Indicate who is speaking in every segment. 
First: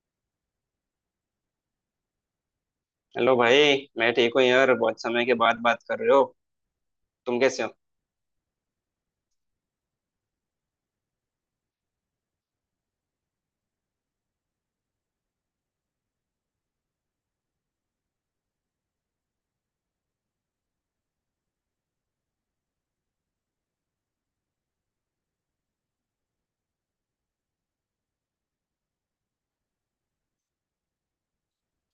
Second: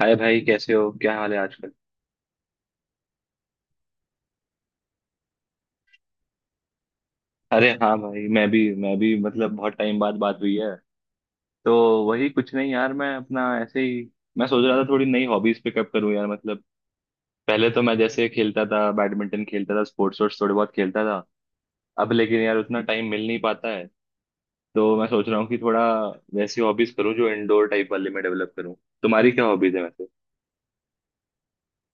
Speaker 1: हाय भाई, कैसे हो? क्या हाल है आजकल?
Speaker 2: हेलो भाई। मैं ठीक हूँ यार, बहुत समय के बाद बात कर रहे हो। तुम कैसे हो?
Speaker 1: अरे हाँ भाई, मैं भी मतलब बहुत टाइम बाद बात हुई है। तो वही, कुछ नहीं यार, मैं अपना ऐसे ही। मैं सोच रहा था थोड़ी नई हॉबीज पिकअप करूँ यार, मतलब पहले तो मैं जैसे खेलता था, बैडमिंटन खेलता था, स्पोर्ट्स वोर्ट्स थोड़े बहुत खेलता था। अब लेकिन यार उतना टाइम मिल नहीं पाता है। तो मैं सोच रहा हूँ कि थोड़ा वैसी हॉबीज करूँ जो इंडोर टाइप वाली मैं डेवलप करूँ। तुम्हारी क्या हॉबीज है वैसे?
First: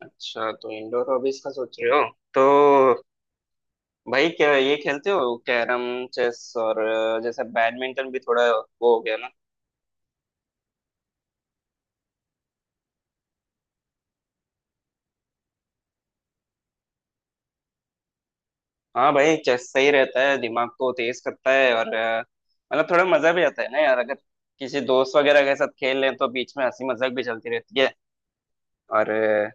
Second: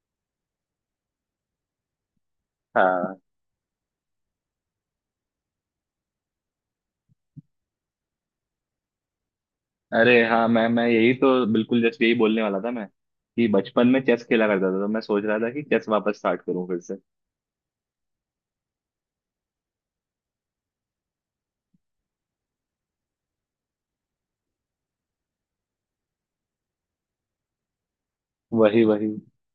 Speaker 2: अच्छा, तो इंडोर हॉबीज का सोच रहे हो। तो
Speaker 1: हाँ।
Speaker 2: भाई, क्या ये खेलते हो, कैरम, चेस और जैसे बैडमिंटन भी थोड़ा वो हो गया ना।
Speaker 1: अरे हाँ, मैं यही तो बिल्कुल जस्ट यही बोलने वाला था मैं, कि बचपन में चेस खेला करता था, तो मैं सोच रहा था कि चेस वापस स्टार्ट करूँ फिर से।
Speaker 2: हाँ भाई, चेस सही रहता है, दिमाग को तेज करता है। और मतलब थोड़ा मजा भी आता है ना यार, अगर किसी दोस्त वगैरह के साथ खेल लें तो बीच में हंसी मजाक भी चलती रहती है।
Speaker 1: वही वही।
Speaker 2: और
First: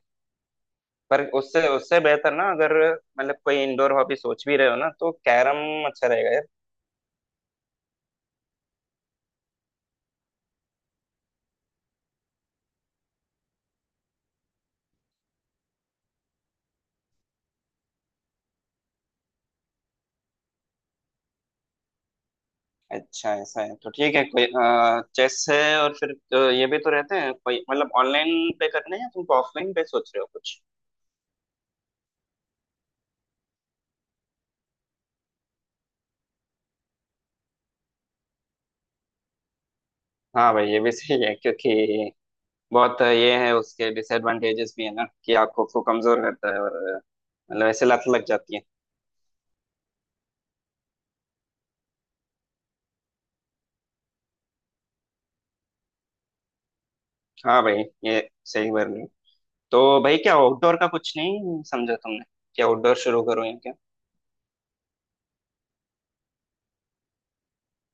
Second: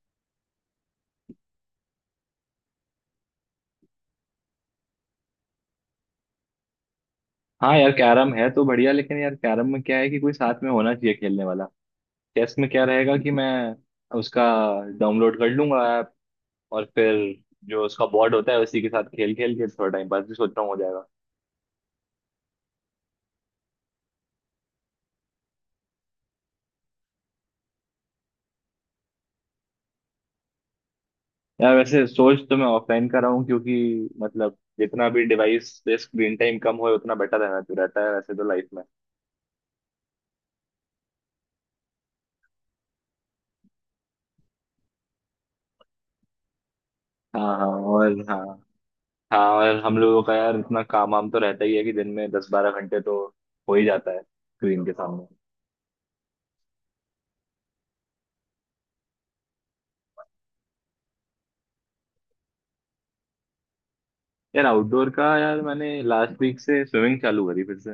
Speaker 2: पर उससे उससे बेहतर ना, अगर मतलब कोई इंडोर हॉबी सोच भी रहे हो ना, तो कैरम अच्छा रहेगा यार।
Speaker 1: हाँ यार, कैरम है तो बढ़िया, लेकिन यार कैरम में क्या है कि कोई साथ में होना चाहिए खेलने वाला। चेस में क्या रहेगा कि मैं उसका डाउनलोड कर लूंगा ऐप, और फिर जो उसका बोर्ड होता है उसी के साथ खेल खेल के थोड़ा टाइम पास भी सोच रहा हूँ हो जाएगा।
Speaker 2: अच्छा, ऐसा है तो ठीक है। कोई चेस है, और फिर ये भी तो रहते हैं, कोई मतलब ऑनलाइन पे करने हैं, तुम ऑफलाइन पे सोच रहे हो कुछ?
Speaker 1: यार वैसे सोच तो मैं ऑफलाइन कर रहा हूँ, क्योंकि मतलब जितना भी डिवाइस पे स्क्रीन टाइम कम हो उतना बेटर रहना तो रहता है वैसे तो लाइफ में।
Speaker 2: हाँ भाई, ये भी सही है, क्योंकि बहुत ये है, उसके डिसएडवांटेजेस भी है ना कि आपको को कमजोर करता है। और
Speaker 1: हाँ,
Speaker 2: मतलब
Speaker 1: हाँ,
Speaker 2: ऐसे लत
Speaker 1: और
Speaker 2: लग
Speaker 1: हाँ।
Speaker 2: जाती है।
Speaker 1: हाँ, और हम लोगों का यार इतना काम वाम तो रहता ही है कि दिन में 10-12 घंटे तो हो ही जाता है स्क्रीन के सामने।
Speaker 2: हाँ भाई, ये सही बोल रहे हो। तो भाई, क्या आउटडोर का कुछ नहीं समझा तुमने? क्या आउटडोर शुरू करो या क्या?
Speaker 1: यार आउटडोर का, यार मैंने लास्ट वीक से स्विमिंग चालू करी फिर से।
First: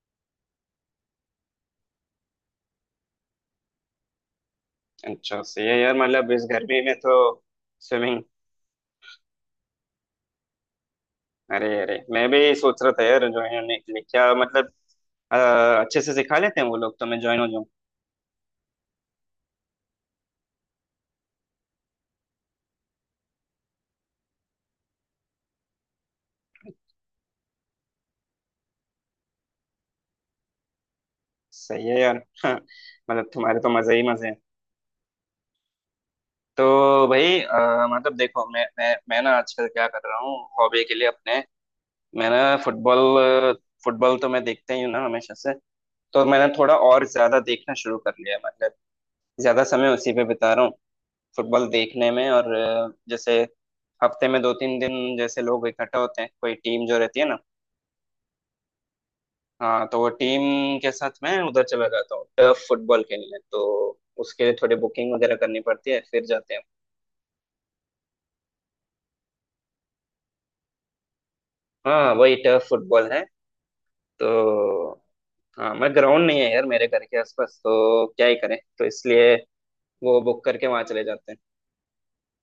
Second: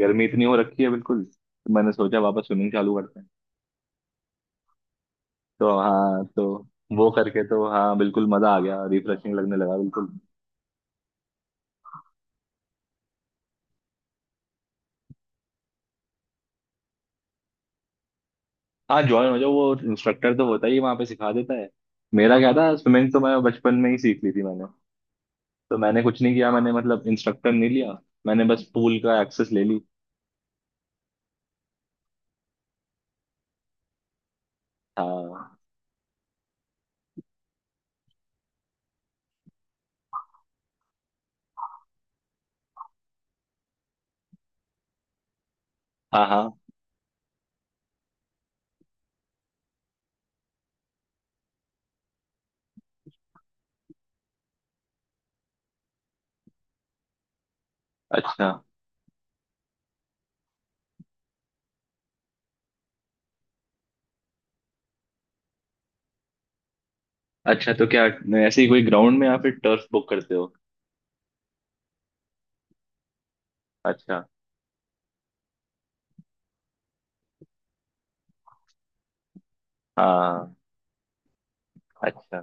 Speaker 1: गर्मी इतनी हो रखी है बिल्कुल, तो मैंने सोचा वापस स्विमिंग चालू करते हैं।
Speaker 2: अच्छा, सही है
Speaker 1: तो
Speaker 2: यार,
Speaker 1: हाँ,
Speaker 2: मतलब
Speaker 1: तो
Speaker 2: इस गर्मी में
Speaker 1: वो
Speaker 2: तो
Speaker 1: करके तो हाँ,
Speaker 2: स्विमिंग।
Speaker 1: बिल्कुल मजा आ गया, रिफ्रेशिंग लगने लगा बिल्कुल।
Speaker 2: अरे अरे, मैं भी सोच रहा था यार ज्वाइन होने के लिए। क्या मतलब, अच्छे से सिखा लेते हैं वो लोग, तो मैं ज्वाइन हो जाऊँ।
Speaker 1: हाँ, ज्वाइन हो जाओ, वो इंस्ट्रक्टर तो होता ही है, वहाँ पे सिखा देता है। मेरा क्या था, स्विमिंग तो मैं बचपन में ही सीख ली थी मैंने। तो मैंने कुछ नहीं किया, मैंने मतलब इंस्ट्रक्टर नहीं लिया। मैंने बस पूल का एक्सेस ले ली।
Speaker 2: सही है यार। मतलब तुम्हारे तो मजे ही मजे हैं।
Speaker 1: हाँ,
Speaker 2: तो भाई मतलब देखो, मैं ना आजकल क्या कर रहा हूँ हॉबी के लिए अपने। मैं ना फुटबॉल, फुटबॉल तो मैं देखता ही हूँ ना हमेशा से, तो
Speaker 1: हाँ,
Speaker 2: मैंने
Speaker 1: हाँ,
Speaker 2: थोड़ा और ज्यादा देखना शुरू कर लिया है। मतलब ज्यादा समय उसी पे बिता रहा हूँ, फुटबॉल देखने में। और जैसे हफ्ते में दो तीन दिन जैसे लोग इकट्ठा होते हैं, कोई टीम जो रहती है ना।
Speaker 1: अच्छा।
Speaker 2: हाँ, तो वो टीम के साथ मैं उधर चला जाता हूँ टर्फ फुटबॉल खेलने, तो उसके लिए थोड़ी बुकिंग वगैरह करनी पड़ती है, फिर जाते हैं।
Speaker 1: अच्छा, तो क्या ऐसे ही कोई ग्राउंड में या फिर टर्फ बुक करते हो?
Speaker 2: हाँ, वही टर्फ फुटबॉल है।
Speaker 1: अच्छा,
Speaker 2: तो हाँ, मैं ग्राउंड नहीं है यार मेरे घर के आसपास, तो क्या ही करें, तो इसलिए वो बुक
Speaker 1: हाँ,
Speaker 2: करके वहां चले जाते हैं।
Speaker 1: अच्छा।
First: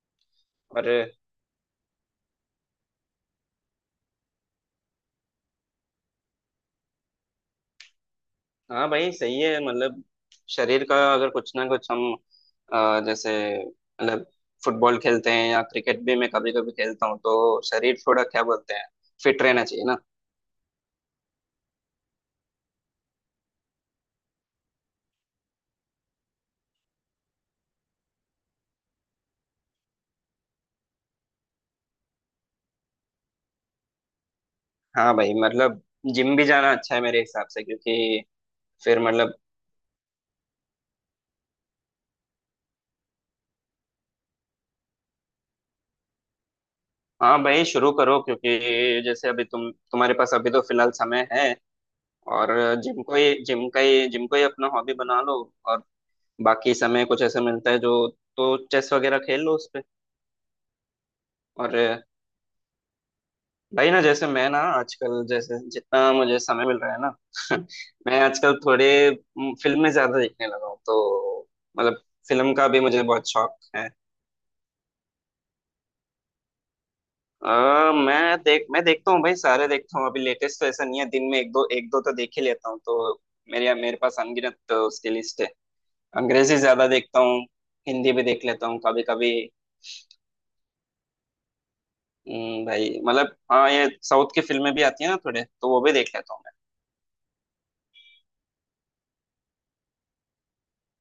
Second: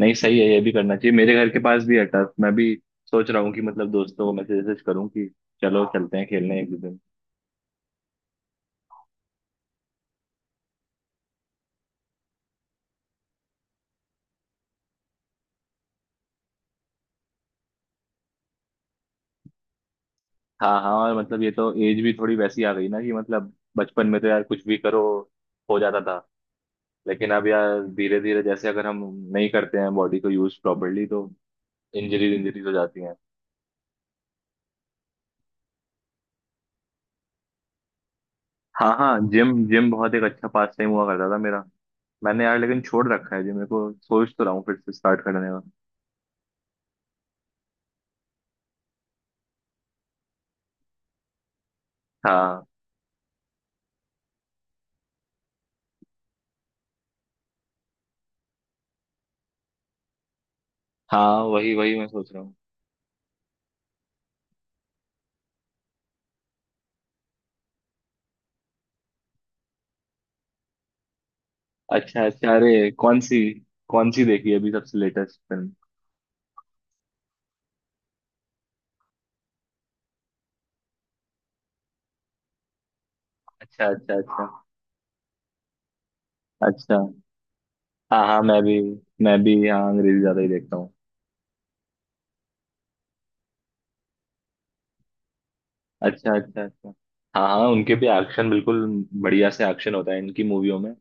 Speaker 1: नहीं, सही है, ये भी
Speaker 2: और
Speaker 1: करना चाहिए, मेरे घर के पास भी है टर्फ, मैं भी सोच रहा हूँ कि मतलब दोस्तों को मैसेज वैसेज करूँ कि चलो चलते हैं खेलने एक दो दिन।
Speaker 2: हाँ भाई, सही है मतलब, शरीर का अगर कुछ ना कुछ हम, जैसे मतलब फुटबॉल खेलते हैं, या क्रिकेट भी मैं कभी कभी खेलता हूँ, तो शरीर थोड़ा क्या बोलते हैं, फिट रहना चाहिए ना।
Speaker 1: हाँ, हाँ, और मतलब ये तो एज भी थोड़ी वैसी आ गई ना कि मतलब बचपन में तो यार कुछ भी करो, हो जाता था। लेकिन अब यार धीरे धीरे जैसे अगर हम नहीं करते हैं बॉडी को यूज प्रॉपरली, तो इंजरीज इंजरीज हो जाती हैं।
Speaker 2: हाँ भाई मतलब, जिम भी जाना अच्छा है मेरे हिसाब से, क्योंकि
Speaker 1: हाँ,
Speaker 2: फिर
Speaker 1: हाँ,
Speaker 2: मतलब,
Speaker 1: जिम जिम बहुत एक अच्छा पास टाइम हुआ करता था मेरा। मैंने यार लेकिन छोड़ रखा है जिम, मेरे को सोच तो रहा हूँ फिर से स्टार्ट करने का।
Speaker 2: हाँ भाई शुरू करो, क्योंकि जैसे अभी तुम्हारे पास अभी तो फिलहाल समय है। और
Speaker 1: हाँ,
Speaker 2: जिम को ही जिम का ही जिम को ही अपना हॉबी बना लो। और बाकी समय कुछ ऐसा मिलता है जो, तो चेस वगैरह खेल लो उस पे।
Speaker 1: हाँ, वही
Speaker 2: और
Speaker 1: वही मैं सोच रहा हूँ।
Speaker 2: भाई ना, जैसे मैं ना आजकल, जैसे जितना मुझे समय मिल रहा है ना, मैं आजकल थोड़े फिल्में ज्यादा देखने लगा हूँ, तो मतलब
Speaker 1: अच्छा,
Speaker 2: फिल्म
Speaker 1: अच्छा,
Speaker 2: का भी
Speaker 1: अरे
Speaker 2: मुझे
Speaker 1: कौन
Speaker 2: बहुत
Speaker 1: सी?
Speaker 2: शौक है।
Speaker 1: कौन सी देखी अभी सबसे लेटेस्ट फिल्म?
Speaker 2: मैं देखता हूँ भाई, सारे देखता हूँ। अभी लेटेस्ट तो ऐसा नहीं है, दिन में एक दो तो देख ही लेता हूँ, तो मेरे
Speaker 1: अच्छा,
Speaker 2: मेरे
Speaker 1: अच्छा,
Speaker 2: पास
Speaker 1: अच्छा।
Speaker 2: अनगिनत तो उसकी लिस्ट है। अंग्रेजी ज्यादा
Speaker 1: अच्छा,
Speaker 2: देखता हूँ, हिंदी भी
Speaker 1: हाँ, हाँ,
Speaker 2: देख
Speaker 1: मैं
Speaker 2: लेता हूँ
Speaker 1: भी
Speaker 2: कभी कभी।
Speaker 1: मैं भी यहाँ अंग्रेजी ज्यादा ही देखता हूँ।
Speaker 2: भाई मतलब हाँ, ये साउथ की फिल्में भी आती है ना थोड़े, तो वो भी देख
Speaker 1: अच्छा,
Speaker 2: लेता हूँ मैं।
Speaker 1: अच्छा, अच्छा, हाँ, हाँ, उनके भी एक्शन बिल्कुल बढ़िया से एक्शन होता है इनकी मूवियों में।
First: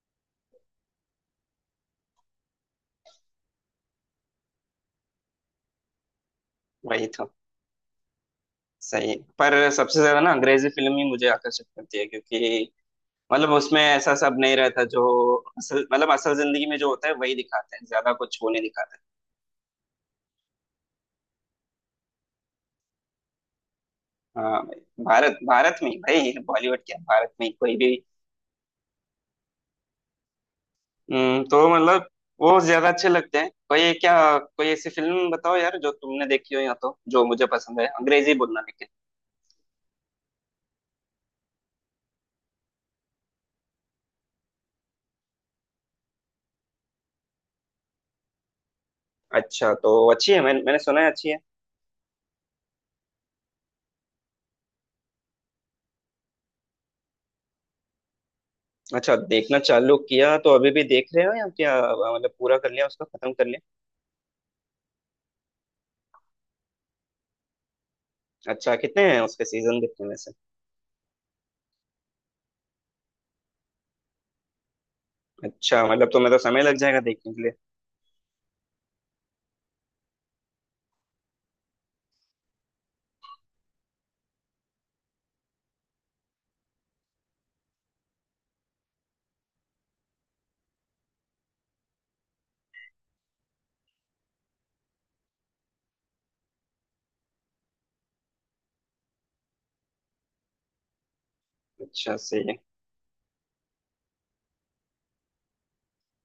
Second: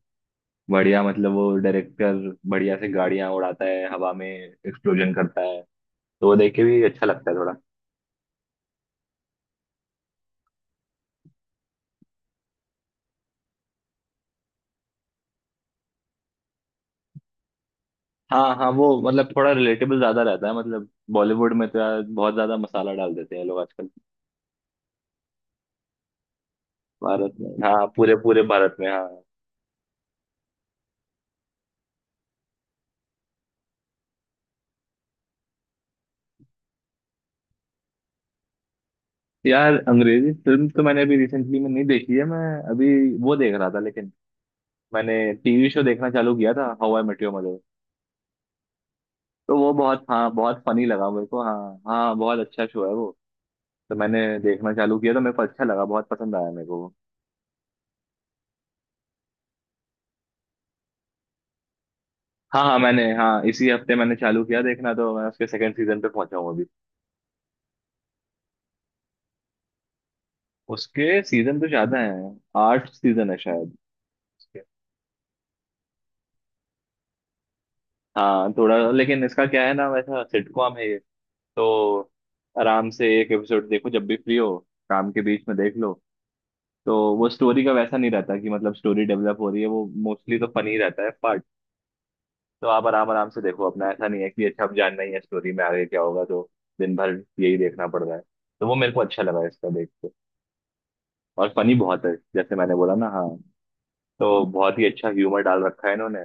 Speaker 1: बढ़िया मतलब वो डायरेक्टर बढ़िया से गाड़ियां उड़ाता है, हवा में एक्सप्लोजन करता है। तो वो देख के भी अच्छा
Speaker 2: वही
Speaker 1: लगता
Speaker 2: तो।
Speaker 1: है थोड़ा।
Speaker 2: सही है। पर सबसे ज्यादा ना अंग्रेजी फिल्म ही मुझे आकर्षित करती है, क्योंकि मतलब उसमें ऐसा सब नहीं रहता जो, असल मतलब असल जिंदगी में जो होता है वही दिखाते हैं, ज्यादा कुछ वो
Speaker 1: हाँ,
Speaker 2: नहीं
Speaker 1: हाँ, वो
Speaker 2: दिखाते।
Speaker 1: मतलब थोड़ा रिलेटेबल ज्यादा रहता है, मतलब बॉलीवुड में तो यार बहुत ज्यादा मसाला डाल देते हैं लोग आजकल।
Speaker 2: हाँ भाई, भारत भारत में ही भाई, बॉलीवुड क्या,
Speaker 1: भारत
Speaker 2: भारत में
Speaker 1: में,
Speaker 2: ही कोई
Speaker 1: हाँ,
Speaker 2: भी।
Speaker 1: पूरे पूरे भारत में, हाँ।
Speaker 2: तो मतलब वो ज्यादा अच्छे लगते हैं। कोई क्या, कोई ऐसी फिल्म बताओ यार जो तुमने देखी हो, या तो जो मुझे पसंद है, अंग्रेजी बोलना लेकिन।
Speaker 1: यार अंग्रेजी फिल्म तो मैंने अभी रिसेंटली में नहीं देखी है, मैं अभी वो देख रहा था, लेकिन मैंने टीवी शो देखना चालू किया था, how I met your mother. तो वो
Speaker 2: अच्छा तो
Speaker 1: बहुत, हाँ
Speaker 2: अच्छी है,
Speaker 1: बहुत
Speaker 2: मैंने मैंने
Speaker 1: फनी
Speaker 2: सुना
Speaker 1: लगा
Speaker 2: है
Speaker 1: मेरे
Speaker 2: अच्छी है।
Speaker 1: को, हाँ, हाँ, बहुत अच्छा शो है वो। तो मैंने देखना चालू किया, तो मेरे को अच्छा लगा, बहुत पसंद आया मेरे को।
Speaker 2: अच्छा, देखना चालू किया तो अभी भी देख रहे हो या क्या मतलब, पूरा
Speaker 1: हाँ,
Speaker 2: कर
Speaker 1: हाँ,
Speaker 2: लिया,
Speaker 1: मैंने
Speaker 2: उसको खत्म
Speaker 1: हाँ
Speaker 2: कर लिया?
Speaker 1: इसी हफ्ते मैंने चालू किया देखना, तो मैं उसके सेकंड सीजन पे पहुंचा हूँ अभी।
Speaker 2: अच्छा, कितने हैं उसके सीजन देखने में से?
Speaker 1: उसके सीजन तो ज्यादा है। 8 सीजन है शायद उसके।
Speaker 2: अच्छा मतलब तुम्हें तो समय लग जाएगा देखने के लिए।
Speaker 1: हाँ थोड़ा, लेकिन इसका क्या है ना, वैसा सिटकॉम है ये। तो आराम से एक एपिसोड देखो जब भी फ्री हो, काम के बीच में देख लो। तो वो स्टोरी का वैसा नहीं रहता कि मतलब स्टोरी डेवलप हो रही है, वो मोस्टली तो फनी रहता है पार्ट। तो आप आराम आराम से देखो अपना, ऐसा नहीं है कि अच्छा अब जानना ही है स्टोरी में आगे क्या होगा तो दिन भर यही देखना पड़ रहा है। तो वो मेरे को अच्छा लगा इसका देख, और फनी बहुत है
Speaker 2: अच्छा, सही
Speaker 1: जैसे
Speaker 2: है।
Speaker 1: मैंने बोला ना, हाँ। तो बहुत ही अच्छा ह्यूमर डाल रखा है इन्होंने।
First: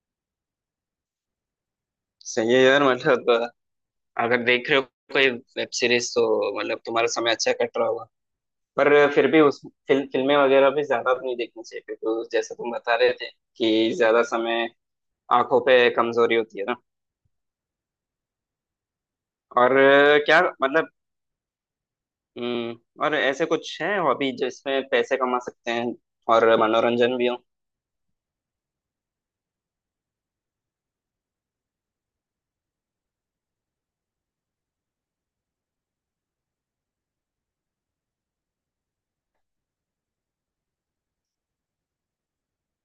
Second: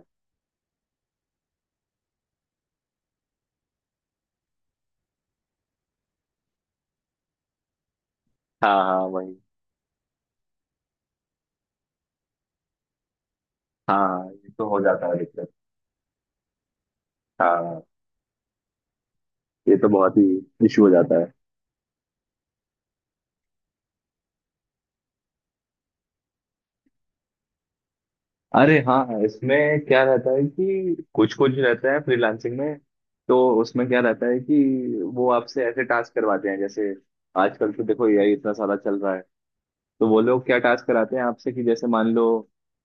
Speaker 2: सही है यार मतलब, अगर देख रहे हो कोई वेब सीरीज तो, मतलब तुम्हारा समय अच्छा कट रहा होगा।
Speaker 1: हाँ, हाँ,
Speaker 2: पर फिर
Speaker 1: वही।
Speaker 2: भी उस, फिल्में वगैरह भी ज्यादा तो नहीं देखनी चाहिए, क्योंकि जैसे तुम बता रहे थे, कि
Speaker 1: हाँ,
Speaker 2: ज्यादा
Speaker 1: हाँ, ये
Speaker 2: समय
Speaker 1: तो हो जाता है दिक्कत।
Speaker 2: आंखों पे कमजोरी होती है ना।
Speaker 1: हाँ, ये
Speaker 2: और
Speaker 1: तो बहुत ही
Speaker 2: क्या
Speaker 1: इशू हो
Speaker 2: मतलब।
Speaker 1: जाता है।
Speaker 2: और ऐसे कुछ है हॉबी जिसमें पैसे कमा सकते हैं और मनोरंजन भी हो?
Speaker 1: अरे हाँ, हाँ, इसमें क्या रहता है कि कुछ कुछ रहता है फ्रीलांसिंग में। तो उसमें क्या रहता है कि वो आपसे ऐसे टास्क करवाते हैं, जैसे आजकल तो देखो यही इतना सारा चल रहा है। तो वो लोग क्या टास्क कराते हैं आपसे कि जैसे मान लो,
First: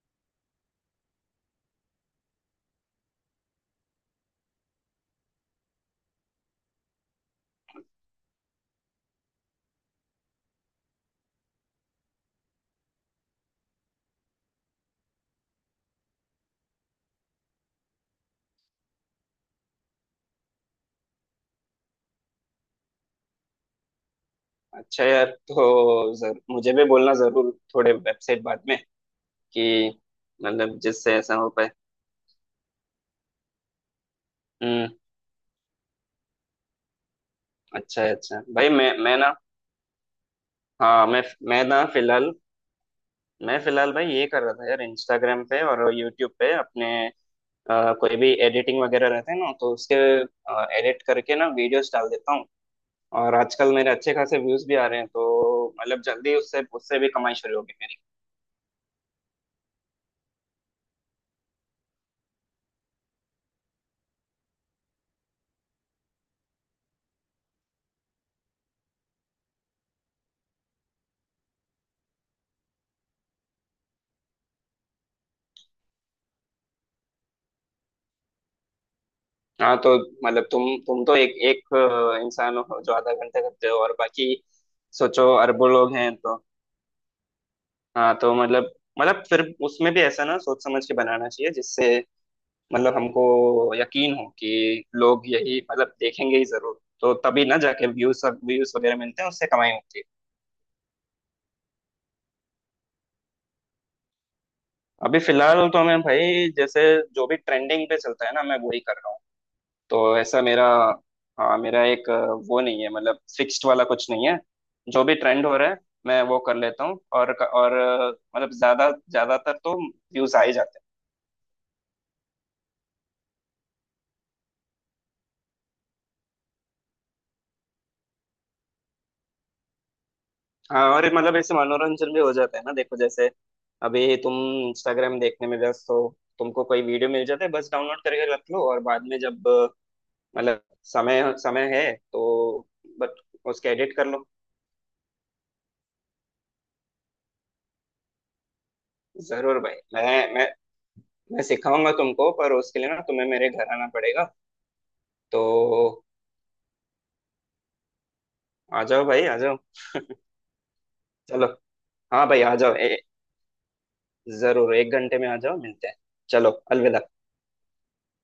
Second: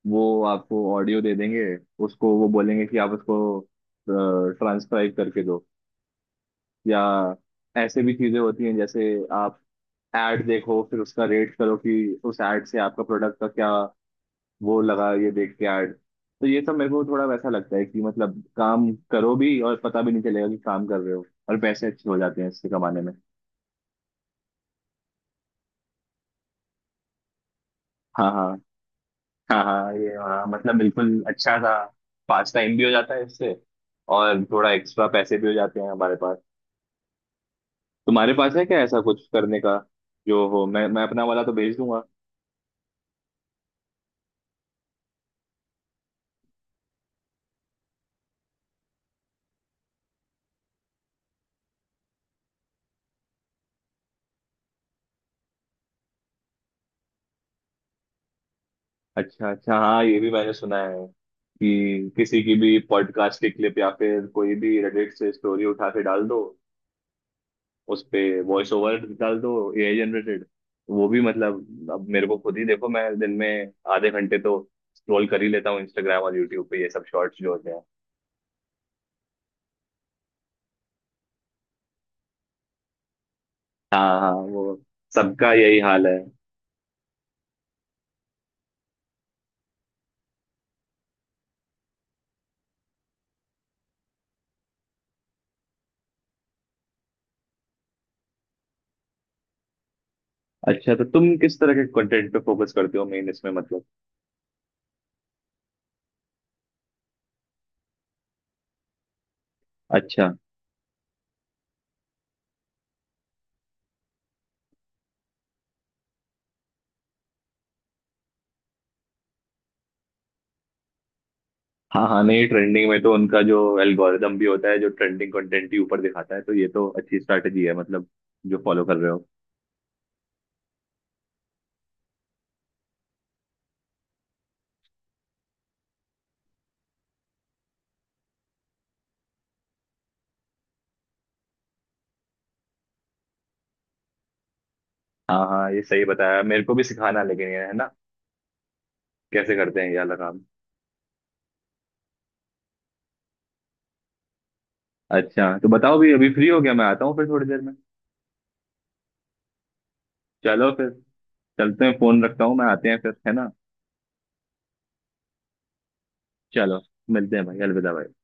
Speaker 1: वो आपको ऑडियो दे देंगे। उसको वो बोलेंगे कि आप उसको ट्रांसक्राइब करके दो। या ऐसे भी चीजें होती हैं, जैसे आप ऐड देखो फिर उसका रेट करो कि उस ऐड से आपका प्रोडक्ट का क्या वो लगा ये देख के ऐड। तो ये सब मेरे को थोड़ा वैसा लगता है कि मतलब काम करो भी और पता भी नहीं चलेगा कि काम कर रहे हो, और पैसे अच्छे हो जाते हैं इससे कमाने में।
Speaker 2: अच्छा यार, तो मुझे भी बोलना जरूर थोड़े
Speaker 1: हाँ,
Speaker 2: वेबसाइट
Speaker 1: हाँ,
Speaker 2: बाद में,
Speaker 1: हाँ,
Speaker 2: कि
Speaker 1: हाँ, ये हाँ, मतलब
Speaker 2: मतलब जिससे
Speaker 1: बिल्कुल
Speaker 2: ऐसा हो
Speaker 1: अच्छा
Speaker 2: पाए।
Speaker 1: सा पास टाइम भी हो जाता है इससे, और थोड़ा
Speaker 2: हम्म।
Speaker 1: एक्स्ट्रा पैसे भी हो जाते हैं हमारे पास।
Speaker 2: अच्छा
Speaker 1: तुम्हारे
Speaker 2: अच्छा
Speaker 1: पास है
Speaker 2: भाई,
Speaker 1: क्या
Speaker 2: मैं
Speaker 1: ऐसा
Speaker 2: मैं
Speaker 1: कुछ
Speaker 2: ना,
Speaker 1: करने का जो हो, मैं
Speaker 2: हाँ, मैं
Speaker 1: अपना वाला तो
Speaker 2: मैं
Speaker 1: भेज
Speaker 2: ना
Speaker 1: दूंगा।
Speaker 2: फिलहाल, मैं फिलहाल भाई ये कर रहा था यार, इंस्टाग्राम पे और यूट्यूब पे अपने, कोई भी एडिटिंग वगैरह रहते हैं ना, तो उसके एडिट करके ना वीडियोस डाल देता हूँ। और आजकल मेरे अच्छे खासे व्यूज भी आ रहे हैं, तो मतलब जल्दी उससे उससे भी कमाई शुरू होगी मेरी।
Speaker 1: अच्छा, अच्छा, हाँ ये भी मैंने सुना है कि किसी की भी पॉडकास्ट की क्लिप या फिर कोई भी रेडिट से स्टोरी उठा के डाल दो उस पे, वॉइस ओवर डाल दो, एआई जनरेटेड। वो भी मतलब अब मेरे को खुद ही देखो, मैं दिन में आधे घंटे तो स्क्रॉल कर ही लेता हूँ इंस्टाग्राम और यूट्यूब पे ये सब शॉर्ट्स जो होते हैं।
Speaker 2: हाँ तो मतलब तुम तो एक एक, इंसान हो जो आधा घंटा करते हो, और
Speaker 1: हाँ, हाँ,
Speaker 2: बाकी
Speaker 1: वो
Speaker 2: सोचो
Speaker 1: सबका
Speaker 2: अरबों
Speaker 1: यही
Speaker 2: लोग
Speaker 1: हाल
Speaker 2: हैं
Speaker 1: है।
Speaker 2: तो। हाँ तो मतलब फिर उसमें भी ऐसा ना सोच समझ के बनाना चाहिए, जिससे मतलब हमको यकीन हो कि लोग यही मतलब देखेंगे ही जरूर, तो तभी ना जाके व्यूज व्यूज वगैरह मिलते हैं, उससे कमाई होती है।
Speaker 1: अच्छा, तो तुम किस तरह के कंटेंट पे फोकस करते हो मेन इसमें, मतलब?
Speaker 2: अभी फिलहाल तो मैं भाई, जैसे जो भी ट्रेंडिंग पे चलता है ना, मैं वही कर रहा हूँ। तो
Speaker 1: अच्छा,
Speaker 2: ऐसा मेरा, हाँ मेरा एक, वो नहीं है मतलब, फिक्स्ड वाला कुछ नहीं है, जो भी ट्रेंड हो रहा है मैं वो कर लेता हूँ। और मतलब ज्यादातर तो व्यूज आ ही जाते हैं।
Speaker 1: हाँ, हाँ, नहीं ट्रेंडिंग में तो उनका जो एल्गोरिदम भी होता है जो ट्रेंडिंग कंटेंट ही ऊपर दिखाता है, तो ये तो अच्छी स्ट्रैटेजी है मतलब जो फॉलो कर रहे हो।
Speaker 2: हाँ और ये मतलब ऐसे मनोरंजन भी हो जाता है ना। देखो जैसे अभी तुम इंस्टाग्राम देखने में व्यस्त हो, तुमको कोई वीडियो मिल जाता है, बस डाउनलोड करके रख लो, और बाद में जब मतलब समय समय है तो, बट उसके एडिट कर लो।
Speaker 1: हाँ, हाँ, ये सही बताया, मेरे को भी सिखाना लेकिन ये है ना, कैसे
Speaker 2: जरूर भाई,
Speaker 1: करते हैं ये वाला
Speaker 2: मैं
Speaker 1: काम?
Speaker 2: मैं मैं सिखाऊंगा तुमको, पर उसके लिए ना तुम्हें मेरे घर आना पड़ेगा। तो
Speaker 1: अच्छा, तो बताओ भी, अभी फ्री हो गया, मैं आता हूँ फिर थोड़ी देर में।
Speaker 2: आ जाओ भाई, आ जाओ।
Speaker 1: चलो फिर।
Speaker 2: चलो,
Speaker 1: चलते हैं, फोन
Speaker 2: हाँ भाई
Speaker 1: रखता
Speaker 2: आ
Speaker 1: हूँ मैं,
Speaker 2: जाओ,
Speaker 1: आते हैं फिर है ना।
Speaker 2: जरूर 1 घंटे में आ जाओ, मिलते हैं। चलो,
Speaker 1: चलो,
Speaker 2: अलविदा।
Speaker 1: मिलते हैं भाई, अलविदा भाई।